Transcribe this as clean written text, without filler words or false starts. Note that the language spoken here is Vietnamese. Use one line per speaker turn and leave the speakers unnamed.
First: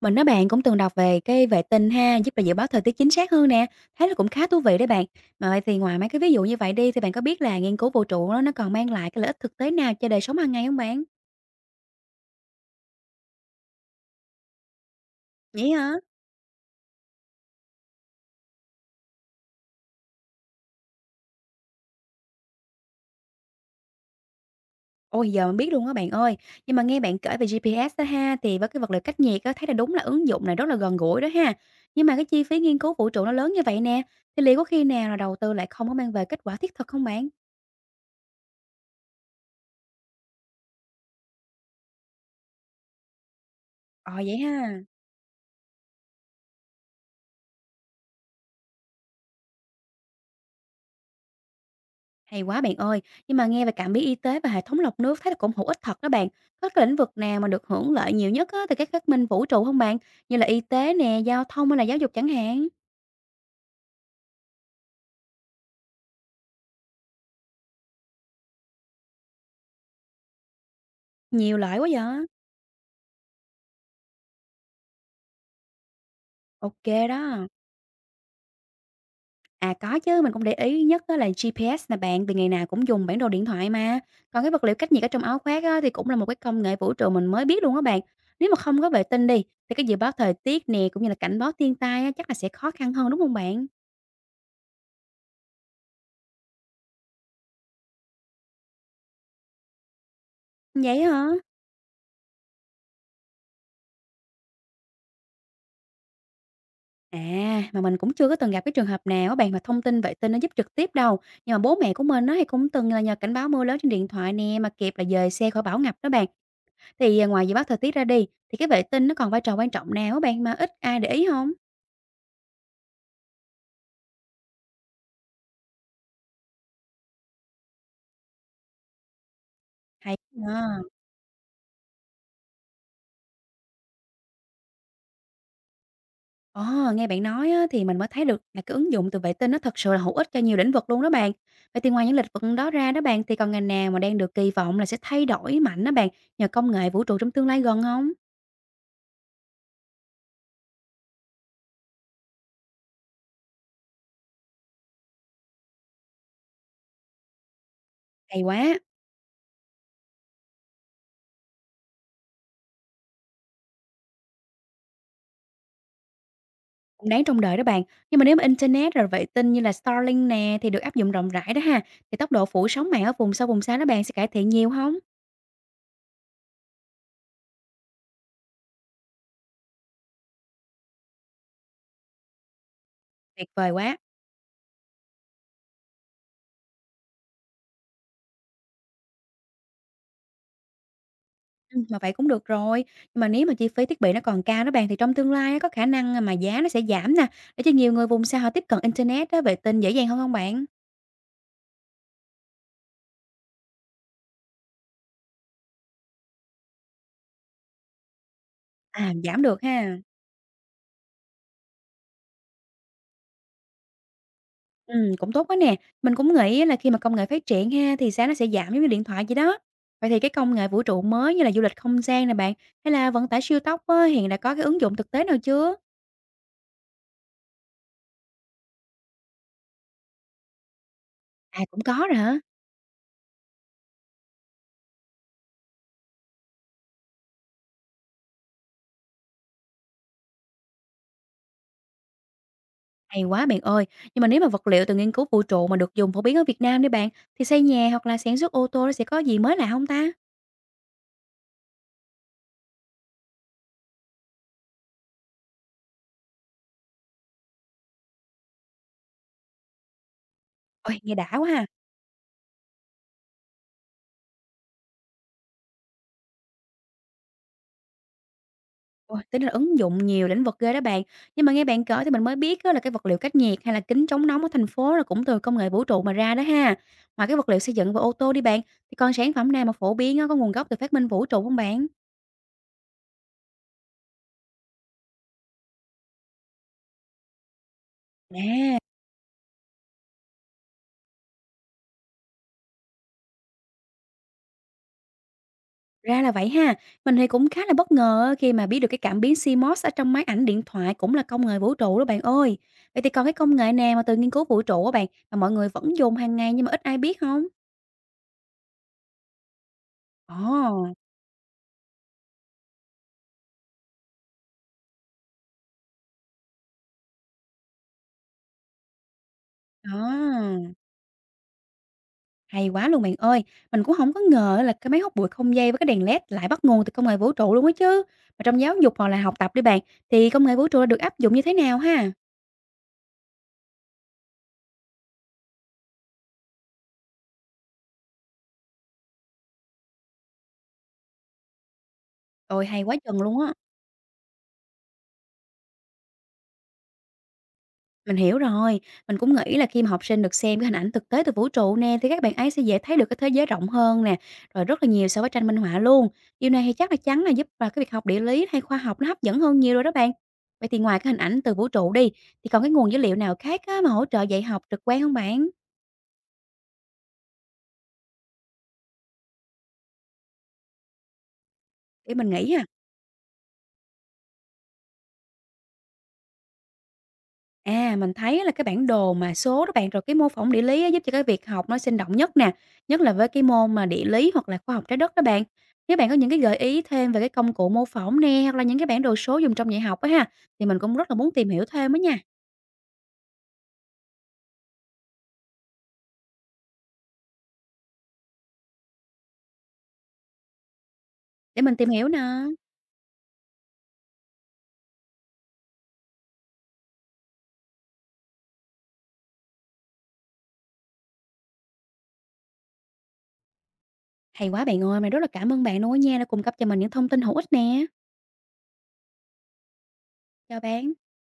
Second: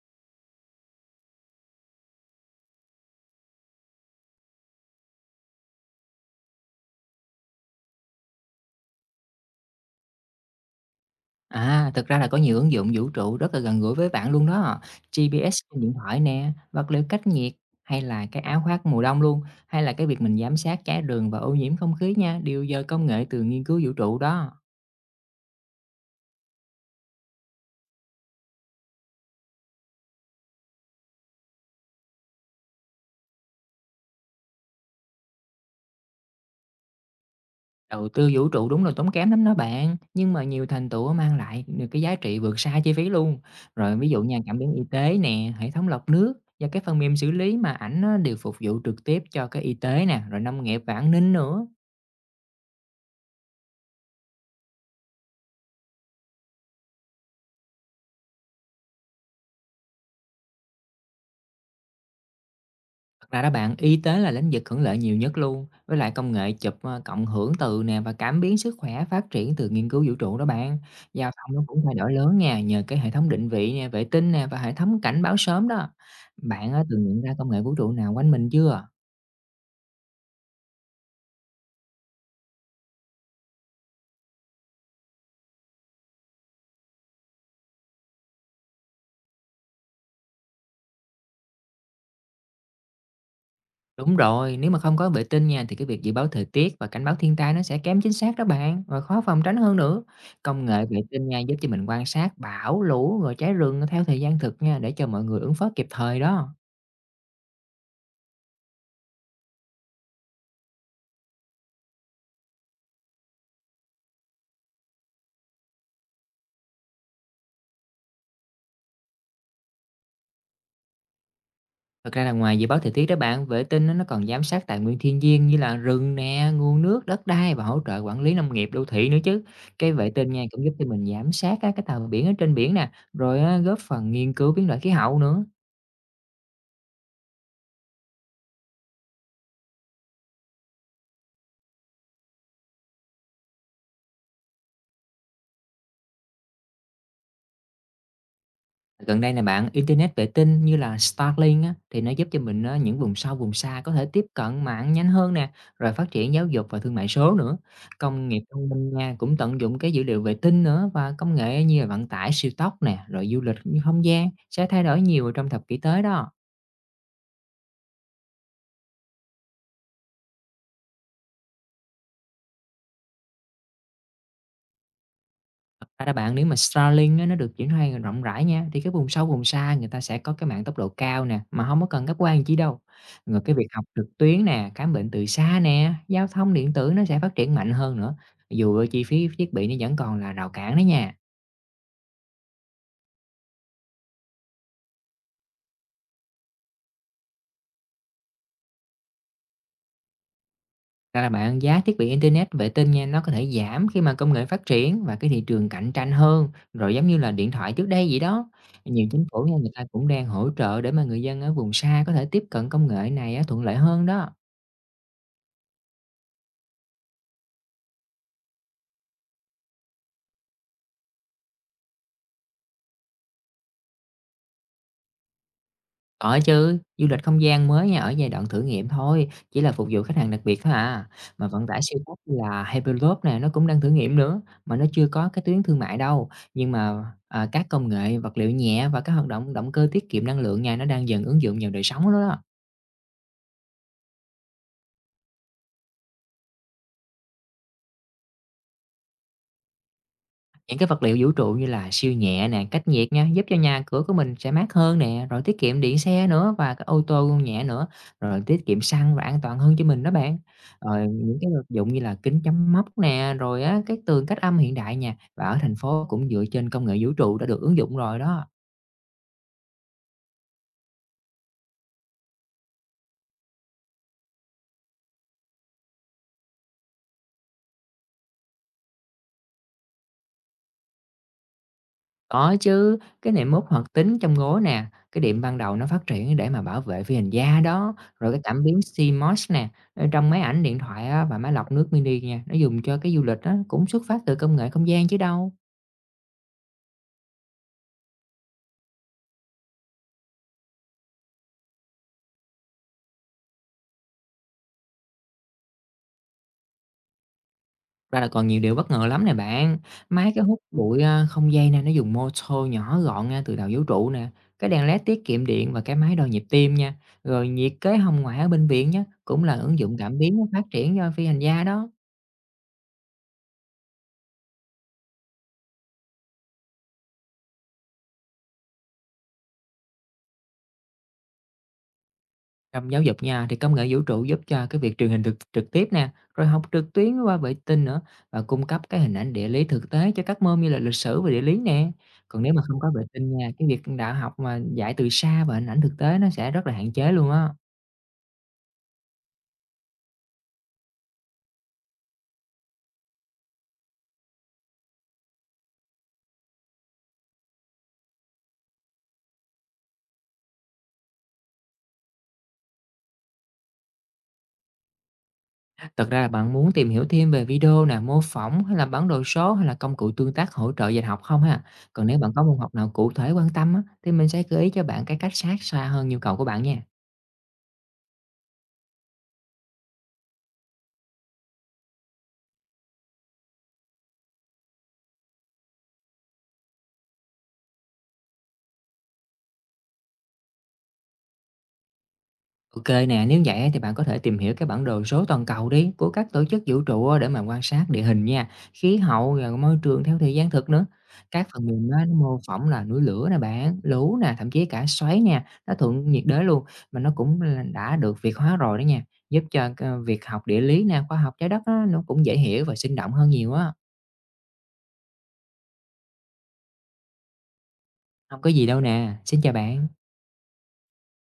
Mình nói bạn cũng từng đọc về cái vệ tinh ha, giúp là dự báo thời tiết chính xác hơn nè, thấy là cũng khá thú vị đấy bạn. Mà vậy thì ngoài mấy cái ví dụ như vậy đi thì bạn có biết là nghiên cứu vũ trụ đó nó còn mang lại cái lợi ích thực tế nào cho đời sống hàng ngày không bạn?
À, thực ra là có nhiều ứng dụng vũ trụ rất là gần gũi với bạn luôn đó. GPS
Vậy
trên điện
hả?
thoại nè, vật liệu cách nhiệt hay là cái áo khoác mùa đông luôn, hay là cái việc mình giám sát trái đường và ô nhiễm không khí nha, đều nhờ công nghệ từ nghiên cứu vũ trụ đó.
Ôi giờ mình biết luôn á bạn ơi. Nhưng mà nghe bạn kể về GPS đó ha, thì với cái vật liệu cách nhiệt á, thấy là đúng là ứng dụng này rất là gần gũi đó ha. Nhưng mà cái chi phí nghiên cứu vũ trụ nó lớn như vậy nè, thì liệu có khi nào là đầu tư lại không có mang về kết quả thiết thực không bạn?
Đầu tư vũ trụ đúng là tốn kém lắm đó bạn, nhưng mà nhiều thành tựu mang lại được cái giá trị vượt xa chi phí luôn. Rồi ví
Ờ,
dụ
vậy
nha, cảm biến
ha.
y tế nè, hệ thống lọc nước và cái phần mềm xử lý mà ảnh nó đều phục vụ trực tiếp cho cái y tế nè, rồi nông nghiệp và an ninh nữa.
Hay quá bạn ơi, nhưng mà nghe về cảm biến y tế và hệ thống lọc nước, thấy là cũng hữu ích thật đó bạn. Có cái lĩnh vực nào mà được hưởng lợi nhiều nhất á, từ các phát minh vũ trụ không bạn? Như là y tế nè, giao thông hay là giáo dục chẳng hạn.
Thật ra đó bạn, y tế là lĩnh vực hưởng lợi nhiều nhất luôn, với lại công nghệ chụp cộng hưởng từ nè và cảm biến sức khỏe phát triển từ nghiên cứu vũ trụ đó bạn. Giao thông
Nhiều
nó
lợi
cũng
quá
thay đổi
vậy.
lớn nha, nhờ cái hệ thống định vị nè, vệ tinh nè và hệ thống cảnh báo sớm đó. Bạn
Ok
từng nhận ra
đó.
công nghệ vũ trụ nào quanh mình chưa?
À, có chứ, mình cũng để ý nhất á là GPS nè bạn, vì ngày nào cũng dùng bản đồ điện thoại mà. Còn cái vật liệu cách nhiệt ở trong áo khoác á, thì cũng là một cái công nghệ vũ trụ mình mới biết luôn á bạn. Nếu mà không có vệ tinh đi, thì cái dự báo thời tiết nè cũng như là cảnh báo thiên tai á, chắc là sẽ khó khăn hơn đúng không bạn?
Đúng rồi, nếu mà không có vệ tinh nha thì cái việc dự báo thời tiết và cảnh báo thiên tai nó sẽ kém chính xác đó bạn và khó phòng tránh hơn nữa. Công nghệ vệ
Vậy
tinh
hả?
nha giúp cho mình quan sát bão, lũ rồi cháy rừng theo thời gian thực nha để cho mọi người ứng phó kịp thời đó.
À, mà mình cũng chưa có từng gặp cái trường hợp nào á bạn, mà thông tin vệ tinh nó giúp trực tiếp đâu. Nhưng mà bố mẹ của mình nó thì cũng từng là nhờ cảnh báo mưa lớn trên điện thoại nè, mà kịp là dời xe khỏi bão ngập đó bạn. Thì à, ngoài dự báo thời tiết ra đi, thì cái vệ tinh nó còn vai trò quan trọng nào á bạn, mà ít ai để ý không?
Thật ra là ngoài dự báo thời tiết đó bạn, vệ tinh á, nó còn giám sát tài nguyên thiên nhiên như là rừng nè, nguồn nước, đất đai và hỗ trợ quản lý nông nghiệp đô thị nữa chứ. Cái vệ
Hay
tinh nha cũng giúp
à.
cho mình giám sát các cái tàu biển ở trên biển nè, rồi á, góp phần nghiên cứu biến đổi khí hậu nữa.
Ồ, nghe bạn nói á, thì mình mới thấy được là cái ứng dụng từ vệ tinh nó thật sự là hữu ích cho nhiều lĩnh vực luôn đó bạn. Vậy thì ngoài những lĩnh vực đó ra đó bạn, thì còn ngành nào mà đang được kỳ vọng là sẽ thay đổi mạnh đó bạn, nhờ công nghệ vũ trụ trong tương lai gần không?
Gần đây này bạn, internet vệ tinh như là Starlink á, thì nó giúp cho mình á, những vùng sâu vùng xa có thể tiếp cận mạng nhanh hơn nè, rồi phát triển giáo dục và thương mại số nữa. Công nghiệp
Hay
thông
quá.
minh nha cũng tận dụng cái dữ liệu vệ tinh nữa và công nghệ như là vận tải siêu tốc nè, rồi du lịch như không gian sẽ thay đổi nhiều trong thập kỷ tới đó.
Cũng đáng trông đợi đó bạn. Nhưng mà nếu mà internet rồi vệ tinh như là Starlink nè thì được áp dụng rộng rãi đó ha, thì tốc độ phủ sóng mạng ở vùng sâu vùng xa đó bạn sẽ cải thiện nhiều không?
Thật ra đó bạn, nếu mà Starlink á, nó được triển khai rộng rãi nha, thì cái vùng sâu vùng xa người ta sẽ có cái mạng tốc độ cao nè, mà không có cần cáp quang chi đâu. Rồi
Tuyệt
cái việc
vời
học
quá.
trực tuyến nè, khám bệnh từ xa nè, giao thông điện tử nó sẽ phát triển mạnh hơn nữa, dù ở chi phí thiết bị nó vẫn còn là rào cản đó nha.
Mà vậy cũng được rồi. Nhưng mà nếu mà chi phí thiết bị nó còn cao đó bạn, thì trong tương lai á có khả năng, à, mà giá nó sẽ giảm nè, để cho nhiều người vùng xa họ tiếp cận internet á, vệ tinh dễ dàng hơn không bạn?
Ra là bạn, giá thiết bị internet vệ tinh nha, nó có thể giảm khi mà công nghệ phát triển và cái thị trường cạnh tranh hơn, rồi giống như là điện thoại trước đây vậy đó. Nhiều
À,
chính
giảm
phủ nha,
được
người ta
ha.
cũng đang hỗ trợ để mà người dân ở vùng xa có thể tiếp cận công nghệ này á, thuận lợi hơn đó.
Cũng tốt quá nè. Mình cũng nghĩ á là khi mà công nghệ phát triển ha, thì giá nó sẽ giảm giống như điện thoại vậy đó. Vậy thì cái công nghệ vũ trụ mới như là du lịch không gian nè bạn, hay là vận tải siêu tốc á, hiện đã có cái ứng dụng thực tế nào chưa?
Có chứ, du lịch không gian mới nha, ở giai đoạn thử nghiệm thôi, chỉ là phục vụ khách hàng đặc biệt thôi à. Mà
À,
vận tải
cũng
siêu
có
tốc
rồi
như
hả?
là Hyperloop nè, nó cũng đang thử nghiệm nữa, mà nó chưa có cái tuyến thương mại đâu. Nhưng mà, à, các công nghệ, vật liệu nhẹ và các hoạt động động cơ tiết kiệm năng lượng nha, nó đang dần ứng dụng vào đời sống đó đó.
Hay quá bạn ơi. Nhưng mà nếu mà vật liệu từ nghiên cứu vũ trụ mà được dùng phổ biến ở Việt Nam đi bạn, thì xây nhà hoặc là sản xuất ô tô nó sẽ có gì mới lạ không ta?
Những cái vật liệu vũ trụ như là siêu nhẹ nè, cách nhiệt nha, giúp cho nhà cửa của mình sẽ mát hơn nè, rồi tiết kiệm điện xe nữa và cái ô tô nhẹ nữa, rồi tiết kiệm xăng và an toàn hơn cho mình đó bạn.
Ôi,
Rồi
nghe đã
những
quá
cái vật
ha.
dụng như là kính chắn móc nè, rồi á, cái tường cách âm hiện đại nha, và ở thành phố cũng dựa trên công nghệ vũ trụ đã được ứng dụng rồi đó.
Ôi, tính là ứng dụng nhiều lĩnh vực ghê đó bạn. Nhưng mà nghe bạn kể thì mình mới biết á là cái vật liệu cách nhiệt hay là kính chống nóng ở thành phố là cũng từ công nghệ vũ trụ mà ra đó ha. Ngoài cái vật liệu xây dựng và ô tô đi bạn, thì còn sản phẩm nào mà phổ biến á, có nguồn gốc từ phát minh vũ trụ không bạn?
Có chứ, cái nệm mút hoạt tính trong gối nè, cái điểm ban đầu nó phát triển để mà bảo vệ phi hành da đó, rồi cái cảm
À,
biến CMOS nè, trong máy ảnh điện thoại á, và máy lọc nước mini nha, nó dùng cho cái du lịch á, cũng xuất phát từ công nghệ không gian chứ đâu.
ra là vậy ha. Mình thì cũng khá là bất ngờ á, khi mà biết được cái cảm biến CMOS ở trong máy ảnh điện thoại cũng là công nghệ vũ trụ đó bạn ơi. Vậy thì còn cái công nghệ nào mà từ nghiên cứu vũ trụ á bạn, mà mọi người vẫn dùng hàng ngày nhưng mà ít ai biết không?
Ra là còn nhiều điều bất ngờ lắm nè bạn. Máy cái hút
Ồ,
bụi không dây nè, nó dùng motor nhỏ gọn từ đầu vũ trụ nè, cái đèn LED tiết kiệm điện và cái máy đo nhịp tim nha, rồi nhiệt kế hồng ngoại ở bệnh viện nhé, cũng là ứng dụng cảm biến phát
đó.
triển cho phi hành gia đó.
Hay quá luôn bạn ơi! Mình cũng không có ngờ là cái máy hút bụi không dây với cái đèn LED lại bắt nguồn từ công nghệ vũ trụ luôn á chứ. Mà trong giáo dục hoặc là học tập đi bạn, thì công nghệ vũ trụ đã được áp dụng như thế nào ha?
Trong giáo dục nha, thì công nghệ vũ trụ giúp cho cái việc truyền hình thực trực tiếp nè, rồi học trực tuyến qua vệ tinh nữa và cung cấp cái hình ảnh địa lý thực tế cho các môn như là lịch sử và địa lý nè. Còn nếu mà
Ôi,
không
hay
có
quá
vệ
chừng
tinh
luôn
nha,
á!
cái việc đã học mà dạy từ xa và hình ảnh thực tế nó sẽ rất là hạn chế luôn á.
Mình hiểu rồi, mình cũng nghĩ là khi mà học sinh được xem cái hình ảnh thực tế từ vũ trụ nè, thì các bạn ấy sẽ dễ thấy được cái thế giới rộng hơn nè, rồi rất là nhiều so với tranh minh họa luôn. Điều này thì chắc là chắn là giúp vào cái việc học địa lý hay khoa học nó hấp dẫn hơn nhiều rồi đó bạn. Vậy thì ngoài cái hình ảnh từ vũ trụ đi, thì còn cái nguồn dữ liệu nào khác á mà hỗ trợ dạy học trực quan không bạn?
Thật ra là bạn muốn tìm hiểu thêm về video nè, mô phỏng hay là bản đồ số hay là công cụ tương tác hỗ trợ dạy học không ha? Còn
Để
nếu bạn
mình
có
nghĩ
môn
ha.
học nào cụ thể quan tâm á, thì mình sẽ gợi ý cho bạn cái cách sát xa hơn nhu cầu của bạn nha.
À, mình thấy á là cái bản đồ mà số đó bạn, rồi cái mô phỏng địa lý á giúp cho cái việc học nó sinh động nhất nè, nhất là với cái môn mà địa lý hoặc là khoa học trái đất đó bạn. Nếu bạn có những cái gợi ý thêm về cái công cụ mô phỏng nè, hoặc là những cái bản đồ số dùng trong dạy học á ha, thì mình cũng rất là muốn tìm hiểu thêm á nha,
OK nè, nếu vậy á thì bạn có thể tìm hiểu cái bản đồ số toàn cầu đi của các tổ chức vũ trụ á để mà quan sát địa hình nha, khí hậu rồi môi trường theo thời gian thực nữa. Các
để
phần
mình
mềm
tìm
á,
hiểu
nó
nè.
mô phỏng là núi lửa nè bạn, lũ nè, thậm chí cả xoáy nè, nó thuận nhiệt đới luôn mà nó cũng là đã được Việt hóa rồi đó nha, giúp cho cái việc học địa lý nè, khoa học trái đất á, nó cũng dễ hiểu và sinh động hơn nhiều á.
Hay quá bạn ơi, mình rất là cảm ơn bạn luôn á nha, đã cung cấp cho mình những thông tin hữu ích nè.
Không có gì đâu nè. Xin chào bạn.
Chào bạn.